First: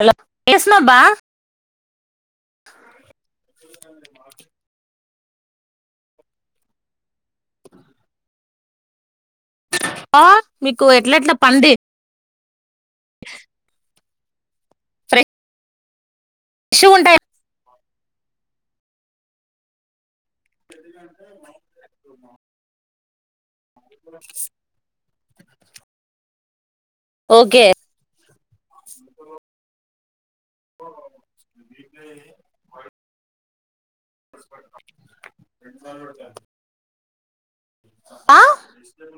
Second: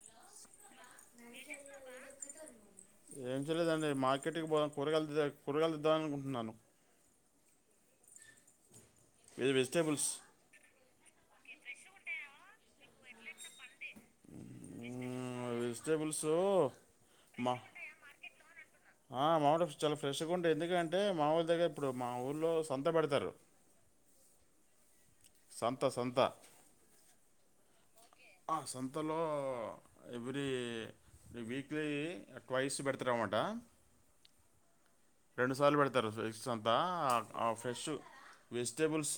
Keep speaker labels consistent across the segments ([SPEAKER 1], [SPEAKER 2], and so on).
[SPEAKER 1] Hello వేసనాబ
[SPEAKER 2] ఏం చేయలేదండి మార్కెట్కి పో కూరగాయలు కూరగాయలు తేదమ్ అనుకుంటున్నాను ఇది వెజిటేబుల్స్
[SPEAKER 1] హ మీకు ఎట్ల ఎట్లా పండి
[SPEAKER 2] ఆ వెజిటబుల్స్
[SPEAKER 1] ఫ్రెష్ ఉంటాయి
[SPEAKER 2] మా ఆ మామూలు చాలా ఫ్రై ఫ్రెష్గా ఉంటాయి ఎందుకంటే మా ఊళ్ళ దగ్గర ఇప్పుడు మా ఊళ్లో సంత పెడతారు సంత సంత
[SPEAKER 1] ఓకే
[SPEAKER 2] ఆ సంతలో ఎవ్రీ వీక్లీ ట్వైస్ పెడతారన్నమాట
[SPEAKER 1] [unintelligible]
[SPEAKER 2] రెండు సార్లు పెడతారు సంత ఆ ఫ్రెష్
[SPEAKER 1] ఆ
[SPEAKER 2] వెజిటేబుల్స్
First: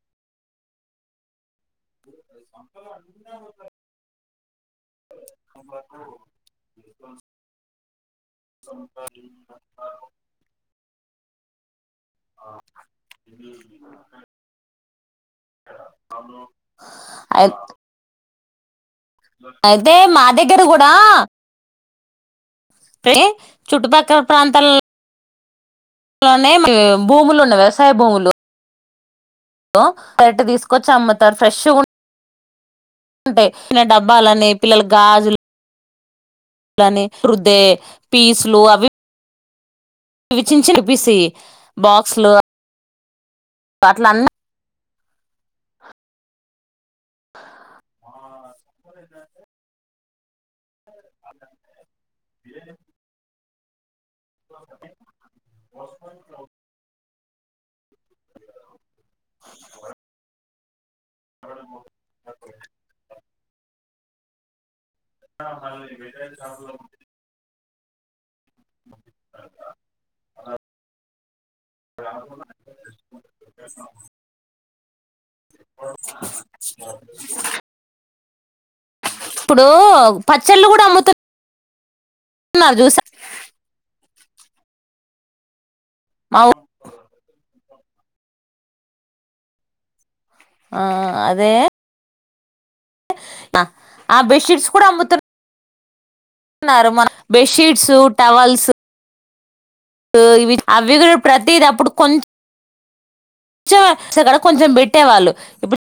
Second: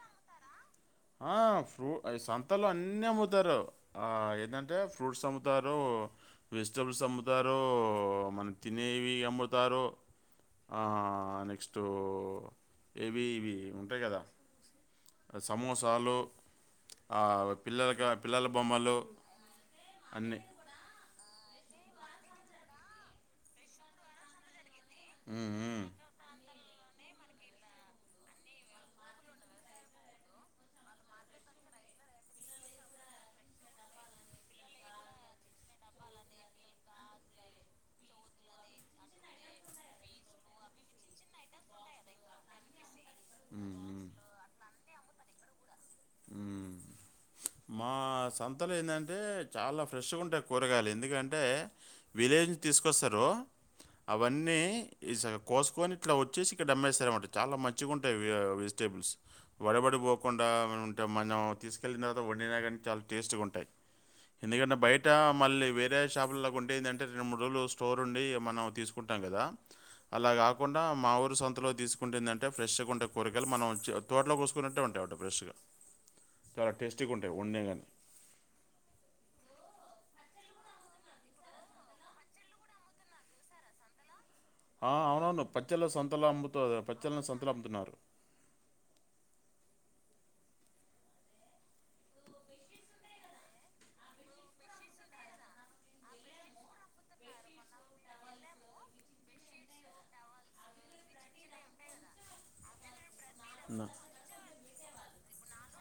[SPEAKER 1] [unintelligible]
[SPEAKER 2] ఆ ఫ్రూ సంతలు అన్నీ అమ్ముతారు ఏంటంటే ఫ్రూట్స్ అమ్ముతారు వెజిటేబుల్స్ అమ్ముతారు మన తినేవి అమ్ముతారు ఆ అ తో ఏవి ఇవి ఉంటాయి కదా సమోసాలు ఆ
[SPEAKER 1] అయి
[SPEAKER 2] పిల్లలక పిల్లల బొమ్మలు
[SPEAKER 1] అయితే మా
[SPEAKER 2] అన్నీ.
[SPEAKER 1] దగ్గర కూడా పే చుట్టుపక్కల ప్రాంతాల
[SPEAKER 2] ఉమ్ ఉ
[SPEAKER 1] ఆలోనే భూములు ఉన్నాయి వ్యవసాయ భూములు వాటిని తీసుకొచ్చి అమ్ముతారు ఫ్రెష్ ఉంటాయి చిన్న డాబాలునాయి పిల్లల గాజులు లాని రుదే పీసులు అవి ఇవి చిన్నచిన్న పీస్ బాక్స్లు అట్లన్న
[SPEAKER 2] ఉమ్ మా సంతలో ఏంటంటే చాలా ఫ్రెష్గా ఉంటయి కూరగాయలి ఎందుకంటే విలేజ్ నుంచి తీసుకొస్తారు అవన్నీ కోసుకొని ఇట్లా వచ్చేసి ఇక్కడమ్మేస్తారనమాట చాలా మంచిగా ఉంటాయి అవి వెజిటేబుల్స్ వడబడి పోకుండాంటే మనం తీసుకెళ్ళిన వండినా కానీ చాలా టేస్ట్ గా ఉంటాయి ఎందుకంటే బయ ట మళ్ళీ వేరే షాపు లో కొంటే ఏంటంటే రెండు మూడు రోలు స్టోర్ ఉండి మనం తీసుకుంటాం కదా అలా కాకుండా మా ఊరు సొంతలో తీసుకుంటేందంటే ఫ్రెష్ గా ఉంటాయి కూరగాయలు మనం తోటలోకో కుంనటే ఉంటయి
[SPEAKER 1] [unintelligible]
[SPEAKER 2] ఉండే ఉండే దాని
[SPEAKER 1] ఇప్పుడు పచ్చళ్ళు కూడా అమ్ముతు న్నారు చూశా
[SPEAKER 2] ఆ అవును పచ్చళ్ళ సంతలు
[SPEAKER 1] మా ఊ
[SPEAKER 2] అమ్ముత పచ్చళ్ని సంతలు అమ్ముతున్నారు
[SPEAKER 1] ఆ అదే ఆ ఆ బెడ్షీట్స్ కూడా అమ్ముతారు అమ్ముతున్నారు మన బెడ్షీట్స్ టవల్స్ ఇవి అవి కూడా ప్రతిది అప్పుడు కొంచెం
[SPEAKER 2] నా
[SPEAKER 1] చెం గడ కొంచెం పెట్టేవాళ్ళు ఇప్పుడు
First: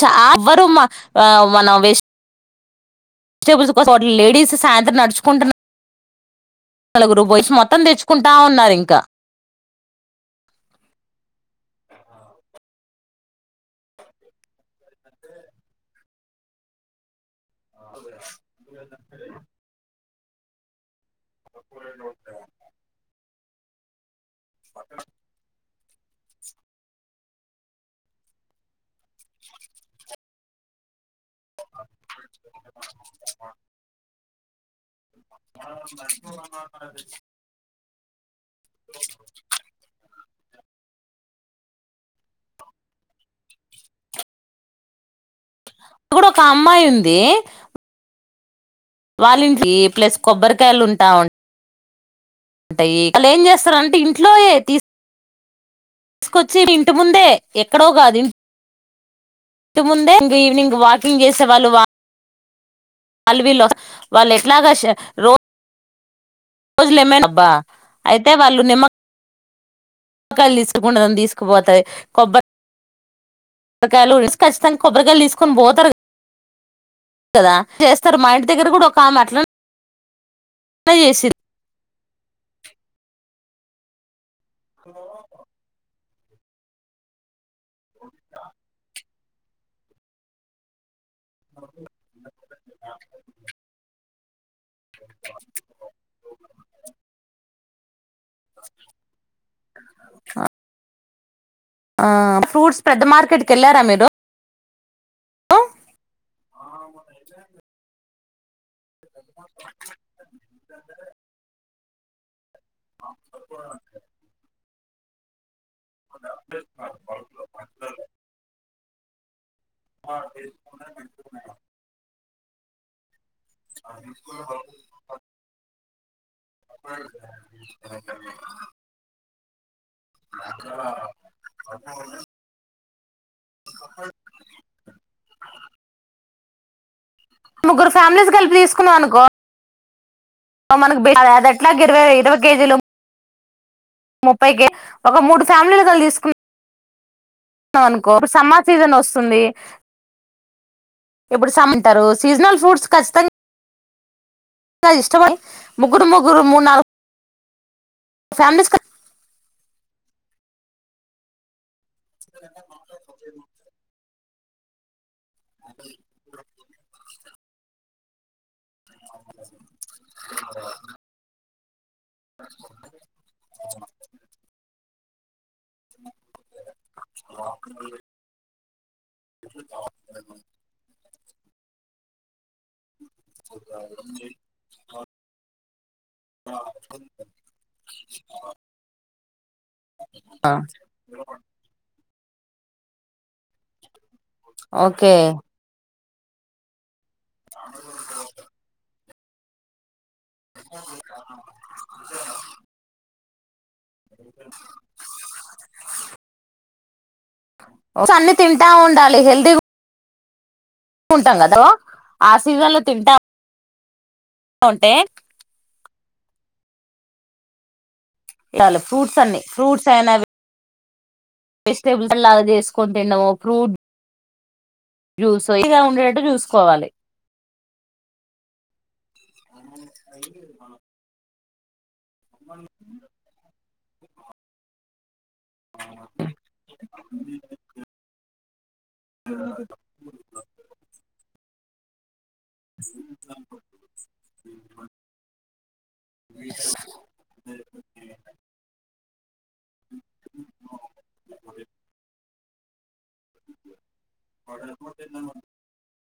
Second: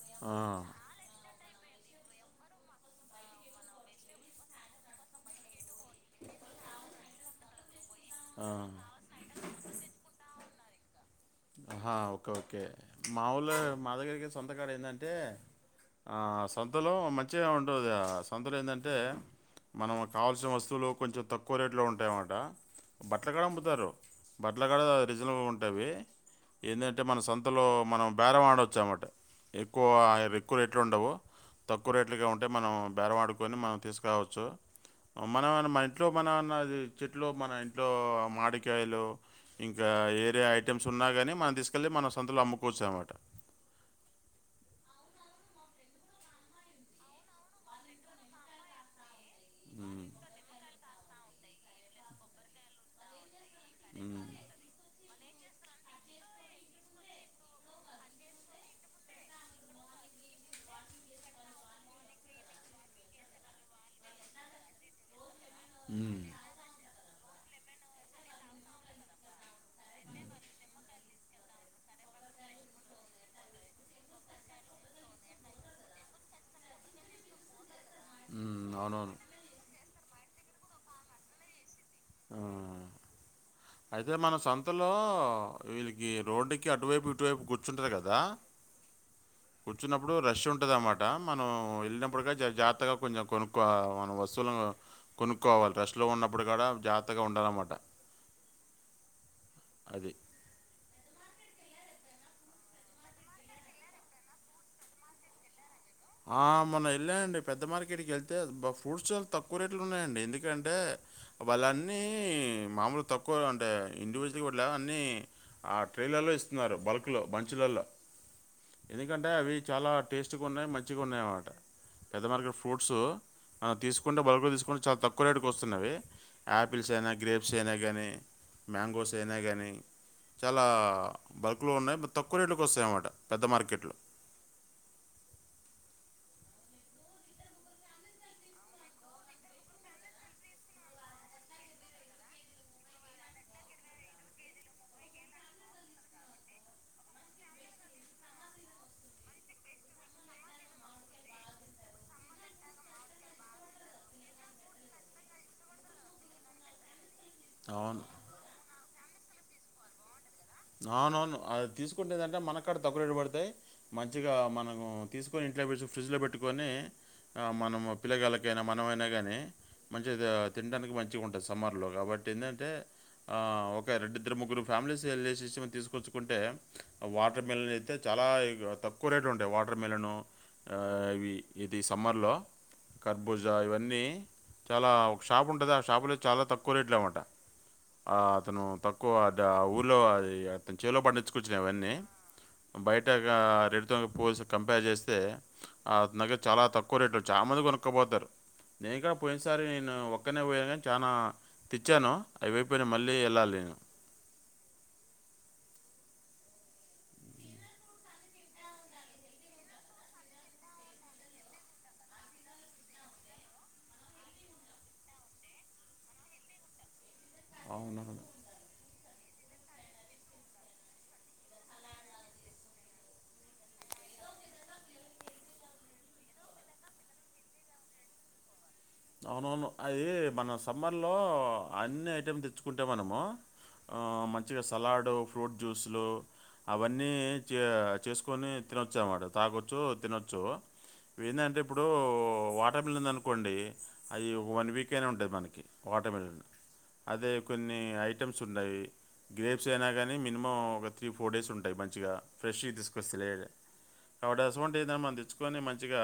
[SPEAKER 1] చా
[SPEAKER 2] ఆ!
[SPEAKER 1] ఎవరు మా మన వేస్ట్ కాజిటేబుల్స్ కో చట్ లేడీస్ సాయంత్రం నడుచుకుంటున్నా నాలుగు రూపాయిస్ మొత్తం తెచ్చుకుంటా
[SPEAKER 2] ఆ!
[SPEAKER 1] ఉన్నారు ఇంకా
[SPEAKER 2] ఓకే ఓకే మాఊలు మా దగ్గరికి సంతకాడ ఏంటంటే ఆ సొంతలో మంచి మంచిగా ఉంటుంది సంతలు ఏంటంటే మనం కావాల్సిన వస్తువులు కొంచెం తక్కువ రేట్లో ఉంటాయన్నమాట బట్టలకాడ అమ్ముతారు బట్టలకాడ రీజనబల్గా ఉంటువి ఏంటంటే మన సంతలో మనం బేరమాడవచ్చు అమాట ఎక్కువ ఎక్కువలు రెట్లు ఉండవు తక్కువ రేట్లుగా ఉంటే మనం బేరం అడుకొని మనం తీసుకోవచ్చు మనం మన ఇంట్లో మనన్నది చెట్లు మన ఇంట్లో మామిడికాయలు ఇంకా ఇలా వేరే ఐటెమ్స్ ఉన్నా కాగాని మనం తీసుకెళ్ళి మనం సొంతలు అమ్ముకోవచ్చు అన్నమాట
[SPEAKER 1] అక్కడ ఒక అమ్మాయి ఉంది వాళ్ళింటి ఏ
[SPEAKER 2] ఉమ్,
[SPEAKER 1] ప్లస్ కొబ్బరికాయలుంటా అం వస్తరంటే
[SPEAKER 2] ఉమ్,
[SPEAKER 1] ఇంట్లోయే తీ తీసుకొచ్చి ఇంటి ముందే ఎక్కడో కాదు ఇంటిముందే ఇ ఈవినింగ్ వాకింగ్ చేసేవాళ్ళు వాళ్ళు వీళ్ళు వాళ్ళు ఎట్లాగా రోజ
[SPEAKER 2] ఉమ్,
[SPEAKER 1] రోజులేమేబ్బా అయితే వాళ్ళు నిమ్మ కాయలు ఇసుకుండ తీసుకుపోతాయి కొబ్బ కొబ్బరికాయలు ఉసి ఖచ్చితంగా కొబ్బరికాయలు తీసుకొని పోతారు కదా చేస్తారు మా ఇంటి దగ్గర
[SPEAKER 2] ఉమ్,
[SPEAKER 1] కూడా ఒక
[SPEAKER 2] అవునవును
[SPEAKER 1] ఆమె అట్ల చేసింది
[SPEAKER 2] ఆ, అయితే మన సంతలో వీళ్ళకి రోడ్డుకి అటువైపు ఇటువైపు గుర్ కూర్చుంటారు కదా కూర్చున్నప్పుడు రష్ ఉంటుంది అన్నమాట మనం వెళ్ళినప్పుడుక జాగత్తగా కొంచెం కొనుక్కో మనం వ వస్తువులను కొనుక్కోవాలి రెష్ లో ఉన్నప్పుడు కూడా జాగ్రత్తగా ఉండాలన్నమాట అది
[SPEAKER 1] ఫ్రూట్స్ పెద్ద మార్కెట్ కి వెళ్ళారా మీరు ఆ
[SPEAKER 2] ఆ మొన వెళ్ళాయండి పెద్ద మార్కెట్ కి వెళ్తే ఫ్రూడ్స్ చాలా తక్కువ రేట్లు ఉన్నాయండి ఎందుకంటే వాళ్ళన్నీ మామూలు తక్కువ అంటే ఇండివిజువల్గా కూడాట్లా అన్నీ ఆ ట్రైలర్లో ఇస్తున్నారు బల్క్లో మంచులలో ఎందుకంటే అవి చాలా టేస్ట్గా ఉన్నాయి మంచిగా ఉన్నాయి అన్నమాట పెద్ద మరగ ఫ్రూట్స్ అ తీసుకుంటే బల్క్ తీసుకుంటే చాలా తక్కువ రేటుకే వస్తున్నవి ఆపిల్స్ అయినా గ్రేప్స్ అయినా కాగానీ మ్యాంగోస్ అయినా గానీ చాలా బల్క్లో ఉన్నాయి తక్కువ రేట్లకు వస్తాయన్నమాట పెద్ద మార్కెట్లు
[SPEAKER 1] ముగ్గురు ఫ్యామిలీస్ కలిపి తీసుకున్నాం అనుకో మనకు అదట్లాగా ఇరవై ఇరవై కేజీలు ముప్పైకి ఒక మూడు ఫ్యామిలీలు కలి తీసుకున్నా అనుకో ఇప్పుడు సమ్మర్ సీజన్ వస్తుంది ఎప్పుడు సమంటారు సీజనల్ ఫ్రూట్స్ ఖచ్చితంగా [unintelligible] ఇష్టమై ముగ్గురు ముగ్గురు మూడు నాలుగు
[SPEAKER 2] అవును
[SPEAKER 1] ఫ్యామ్ లీస్
[SPEAKER 2] అవున అవును అది తీసుకోటలేదట మనకాడ తక్కువ రేట్ పడతాయి మంచిగా మనం తీసుకొని ఇంట్లో పె ఫ్రిడ్జ్లో పెట్టుకొని మనం పిల్లగాల ఇకైనా మనమైనా కానీ మంచిగా తినడానికి మంచిగా ఉంటుంది సమ్మర్లో కాబట్టి ఏందంటే ఆ ఒక రెడ్డిద్దరు ముగ్గురు ఫ్యామిలీస్ వెల్లేసేసి తీసుకొచ్చుకుంటే వాటర్ మిలన్ అయితే చాలా తక్కువ రేటు ఉంటాయి వాటర్ మిలన్ ఆ ఇవి ఇది సమ్మర్లో కర్బూజ ఇవన్నీ చాలా ఒక షాప్ ఉంటది ఆ షాపు లో చాలా తక్కువ రేట్లు అనమాట ఆ అతను తక్కువ ఊర్లో అది చేలో పడించుకోచ్చినవి అవన్నీ బయట ఇగ పోస్ కంపేర్
[SPEAKER 1] ఓకే
[SPEAKER 2] చేస్తే అతని దగ్గర చాలా తక్కువ రేట్ చాలా మంది కొనుక్కపోతారు నేను కూడా పోయినసారి నేను ఒక ఓక్కనే పోయాను కానీ చానా తెచ్చాను అవి అయిపోయినా మళ్ళీ వెళ్ళాలి నేను
[SPEAKER 1] అన్నీ తింటా ఉండాలి హెల్తీగా ఉంటాం కదా ఆ సీజన్లు తింటా ఉంటే
[SPEAKER 2] అవునవును
[SPEAKER 1] తినాలి ఫ్రూట్స్ అన్ని ఫ్రూట్స్ అయినావి వెజిటేబుల్స్ లాగా చేసుకోని తిన్నడము ఫ్రూట్ జ్యూస్ ఇలా ఉండేటట్టు జూసుకోవాలి [unintelligible]
[SPEAKER 2] అవునవును అది మన సమ్మర్లో అన్ని ఐటెమ్ తెచ్చుకుంటే మనము ఆ మంచిగా సలాడు ఫ్రూట్ జ్యూస్లు అవన్నీ చే చేసుకొని తినొచ్చు అనమాట తాగోచ్చు తినొచ్చు ఎందంటే వాటర్ మిలన్ ఉంది అనుకోండి అది ఒక వన్ వీక్ అయినే ఉంటుంది మనకి వాటార్ మెలన్ అదే కొన్ని ఐటమ్స్ ఉన్నాయి గ్రేప్స్ అయినా గానీ మినిమం ఒక త్రీ ఫోర్ డేస్ ఉంటాయి మంచిగా ఫ్రెష్ తీసుకు కాబట్టి అసవంట ఏదైనా మనం తెచ్చుకొని మంచిగా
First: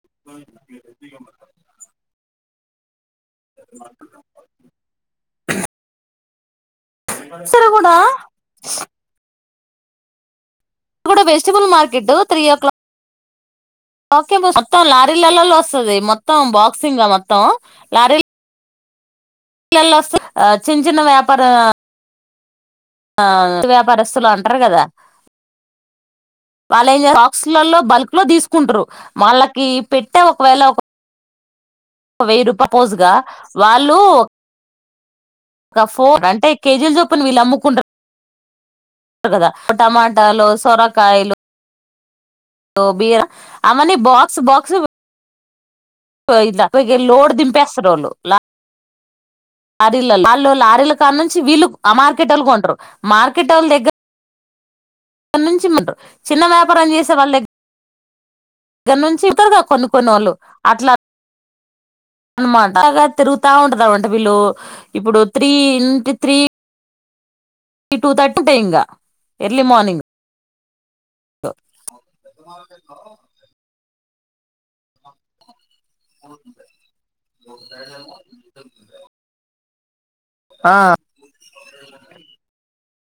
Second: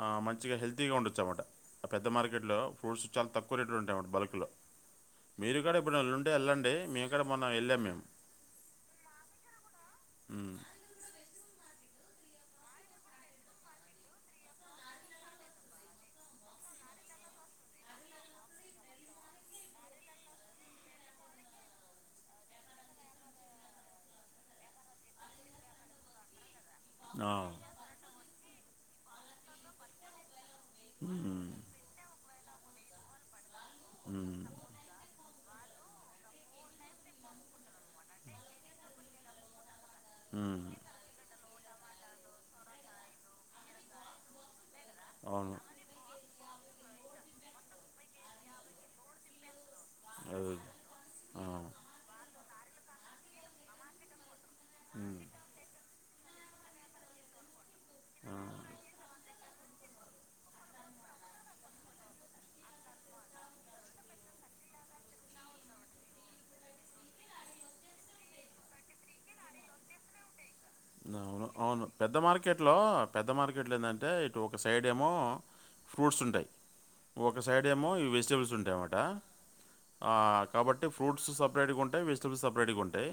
[SPEAKER 2] ఆ మంచిగా హెల్తీగా ఉండొచ్చు అన్నమాట ఆ పెద్ద మార్కెట్లో ఫ్రూట్స్ చాలా తక్కువ రేట్లు ఉంటాయిన్నమాట బల్క్లో మీరు గాడ ఇప్పుడుంటే వెళ్ళండి మేము కూడా మొన్నం
[SPEAKER 1] సరే
[SPEAKER 2] వెళ్ళాం
[SPEAKER 1] కూడా
[SPEAKER 2] మేము ఉం
[SPEAKER 1] అక్కడ కూడా vegetable market three o'clock okay మొత్తం లారీలలల్లో వస్తుంది మొత్తం బాక్సింగ్ మొత్తం లారీలు పలల్లో వస్త చిన్న చిన్న వ్యాపార [unintelligible] ఆ వ్యాపరిస్తులు అంటారు కదా వాళ్ళు ఏం
[SPEAKER 2] ఆ.
[SPEAKER 1] బాక్స్లలో బల్క్ లో తీసుకుంటారు వాళ్ళకి పెట్టే ఒకవేళ
[SPEAKER 2] ఊ హమ్
[SPEAKER 1] ఒక వెయ్యి రూపాయ సపోజుగా వాళ్ళు
[SPEAKER 2] ఉమ్.
[SPEAKER 1] ఫో అంటే కేజీల్ చొప్పును వీళ్ళు అమ్ముకుంట్ర కదా టమాటాలు
[SPEAKER 2] ఉమ్.
[SPEAKER 1] సొరకాయలు బిర అవన్నీ బాక్స్ బాక్స్
[SPEAKER 2] అవును
[SPEAKER 1] లోడ్ దింపేస్తరూ వాళ్ళు ల లారీల వాళ్ళ
[SPEAKER 2] అది.
[SPEAKER 1] లారీల కా నుంచి వీళ్లు ఆ మార్కెట వాళ్ళు కొంటారు మార్కెట వాళ్ళ దగ్గర
[SPEAKER 2] ఉమ్.
[SPEAKER 1] ఇక్కడ నుంచి చిన్న వ్యాపారలు చేసేవాళ్ళ దగ్గర నుంచి కొను కొనోళ్ళు అట్లా అనమాట బాగా తిరుగుతా ఉంటదన్నమట వీళ్ళు ఇప్పుడు త్రీ ఇంటి త్రీ టూ థర్టీ టై లే ఇంగ ఎర్లీ మార్నింగ్
[SPEAKER 2] అవును అవును పెద్ద మార్కెట్ లో పెద్ద మార్కెట్ లో ఎందంటే అ ఒక సైడ్ ఏమో ఫ్రూట్స్ ఉంటాయి. ఒక సైడ్ ఏమో ఈ వెజిటబుల్స్ ఉంటాయ అన్నట ఆ కాబట్టి
[SPEAKER 1] ఆ
[SPEAKER 2] ఫ్రూట్స్ సపరేట్గా ఉంటాయి వెజటబుల్స్ సపరేట్గా ఉంటాయి.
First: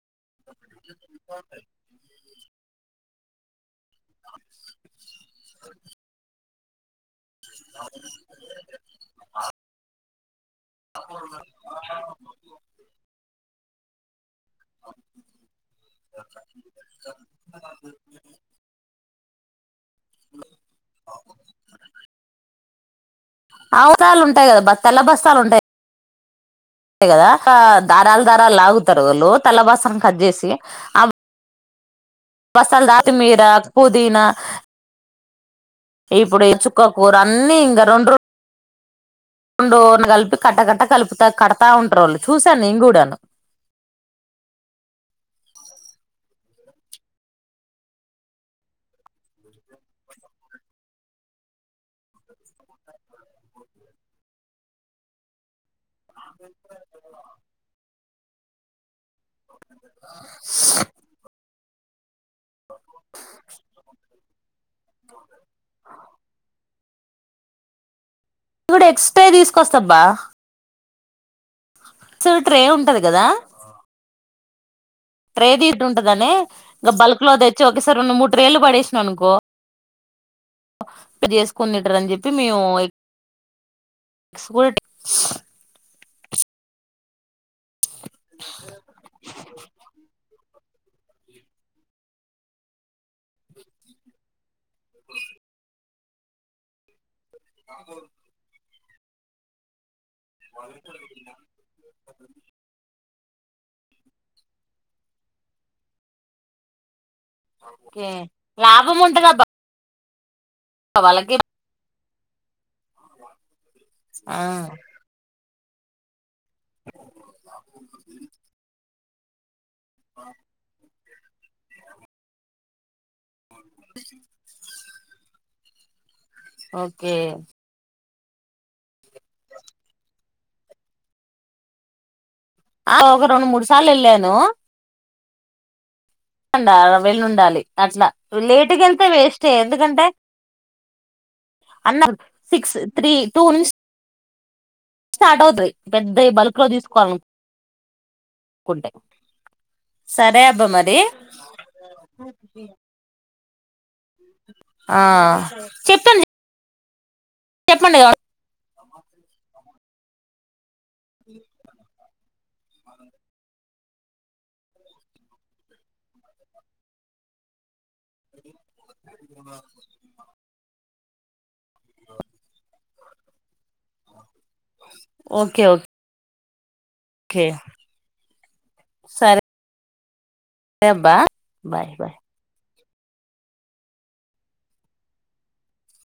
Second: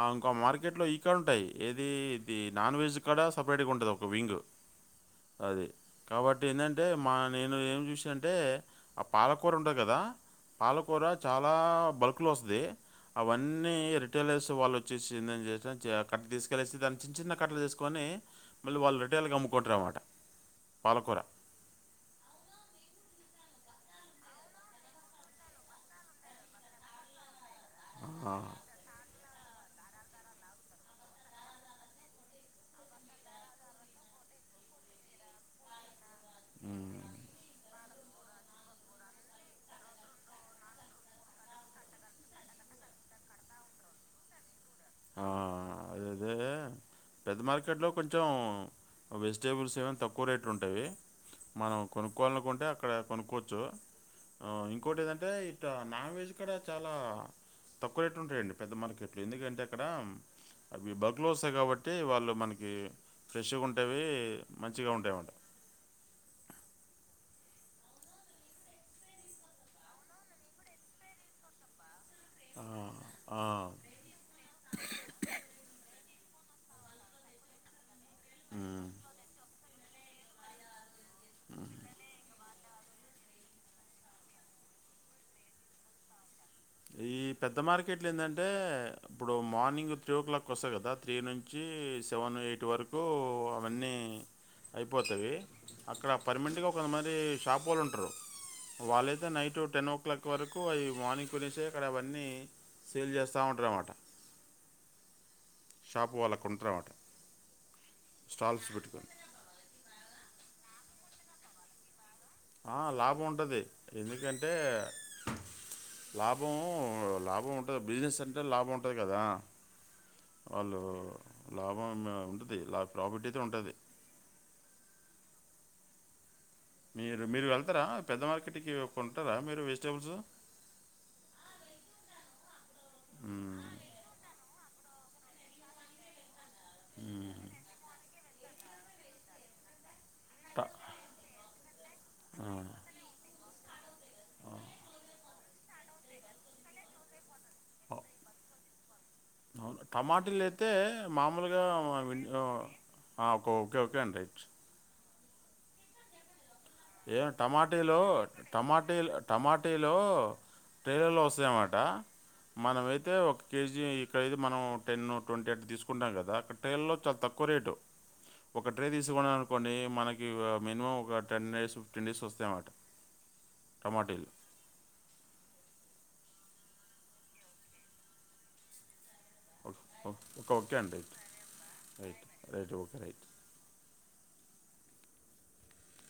[SPEAKER 2] ఆ ఒక మార్కెట్ లో ఈక్కడ ఉంటాయి ఏది ఇది నాన్ వెజ్ కాడా సపరేట్ గా ఉంటది ఒక వింగ్ అది కాబట్టి ఏంటంటే మా నేను ఏం చూసాను అంటే ఆ పాలకూర ఉండదు కదా పాలకూర చాలా బల్క్ లో వస్తది అవన్నీ రిటైలర్స్ వాళ్ళు వచ్చేసిందని చే అక్కడకి తీసుకెళ్సి దానికి చిన్న చిన్న కట్టలు తీసుకొని మళ్ళీ వాళ్ళు రిటైల్గా అమ్ముకుంటారున్నమాట పాల కూర
[SPEAKER 1] అవసరాలు ఉంటాయి కదా బ తెల్ల బస్తాలు ఉంటాయి కదా ఆ దారాలు
[SPEAKER 2] ఆ!
[SPEAKER 1] దారాలు లాగుతారు వాళ్ళు తెల్ల బాసను కట్ చేసి ఆ వసల్ దతి మీదా పుదీనా ఇప్పుడు చుక్క కూరు అన్నీ ఇంగ రెండు రోను కలిపి కట్టకట్ట కలుపుతా కడతా ఉంటారు వాళ్ళు చూశాను నేను కూడాను అ
[SPEAKER 2] ఆ అద అదే పెద్ద మార్కెట్లో కొంచెం వెజిటేబుల్స్ ఏమైనా తక్కువ రేట్లు ఉంటాయి మనం కొనుక్కోవాలనుకుంటే అక్కడ కొనుక్కోవచ్చు ఇంకోటి ఏదంటే నాన్ వెజ్ కూడా చాలా తక్కువ రేట్ ఉంటాయండి పెద్ద మార్కెట్ లో అక్కడ అవి బక్లు వస్తాయి కాబట్టి వాళ్ళు మనకి ఫ్రెష్గా ఉంటేవి మంచిగా ఉంటాయి
[SPEAKER 1] కూడా ఎక్స్ట్రాయ తీసుకొస్తాబ్బా సార్ ట్రే
[SPEAKER 2] ఆ!
[SPEAKER 1] ఉంటది కదా
[SPEAKER 2] ఆ!
[SPEAKER 1] తేదట్టుండ ని ఇం బల్క్ లో తెచ్చి ఒకేసారి రెండు మూడు ట్రేలు
[SPEAKER 2] హ్మ్.
[SPEAKER 1] పడేసినా అనుకో ఇది చేసుకునిట్టారు అని చెప్పి మేము స్కూల్స్
[SPEAKER 2] ఈ పెద్ద మార్కెట్లు ఏంటంటే ఇప్పుడు మార్నింగ్ త్రీ ఓ క్లాక్ వస్తా కదా త్రీ నుంచి సెవెన్ ను యైట్ వరకు అవన్నీ అయిపోతుాయి అక్కడ పర్మినెంట్గా కొంతమంది షాప్ వాళ్ళు ఉంటారు వాళ్ళైతే నైట్ టెన్ ఓ క్లాక్ వరకు అవి మార్నింగ్ గురి అక్కడ అవన్నీ సేల్ చేస్త వస్తా ఉంటారన్నమాట షాపు వాళ్ళకు ఉంటారమాట
[SPEAKER 1] ఓకే లాభం ఉంటది అబ్బ వాళ్ళకి
[SPEAKER 2] లాభం ఉంటది
[SPEAKER 1] ఆ
[SPEAKER 2] ఎందుకంటే లాభం లాభం ఉంటది బిజినెస్ అంటే లాభం ఉంటది కదా వాళ్ళు లాభం ఉంటది లాభ ప్రాపర్టీ అయితే ఉంటది
[SPEAKER 1] ఓకే
[SPEAKER 2] మీరు మీరు వెళ్తారా పెద్ద మార్కెట్కి కొంటారా మీరు వెజిటేబుల్స్
[SPEAKER 1] ఆ ఒక రెండు మూడు సార్లు వెళ్ళాను వెళ్ళి ఉండాలి అట్లా లేటుకి వెళ్తే వేస్ట్ ఏ ఎందుకంటే
[SPEAKER 2] ట-
[SPEAKER 1] అన్న
[SPEAKER 2] ఆ,
[SPEAKER 1] సిక్స్ తీ టూ స్టార్ట్ అవుతాయి పెద్దవి బల్క్ లో తీసుకోవాలను కుంటే
[SPEAKER 2] టమోటలయితే మామ్ ఆ ఓకే ఓకే ఓకే అండి
[SPEAKER 1] ఆ చెప్పండి
[SPEAKER 2] ఏం టమాటీలో టమాటీలు టమాటీలో ట్రైలర్లో వస్తాయన్నమాట మనమైతే ఒక కేజీ డైలీ మనం టెన్, ట్వంటీ అట్ తీసుకుంటాం కదా అక్కడ ట్రైన్ లో చాలా తక్కువ రేటు ఒక ట్రే తీసుకు అనుకోండి మనకి మినిమం ఒక టెన్ డేస్ ఫిఫ్టీన్ డేస్ వస్తాయన్నమాట టమాటీలు
[SPEAKER 1] ఓకే ఓ కే సరే
[SPEAKER 2] ఓకే ఓకే అండి
[SPEAKER 1] అబ్బా బాయ్ బాయ్
[SPEAKER 2] [unintelligible]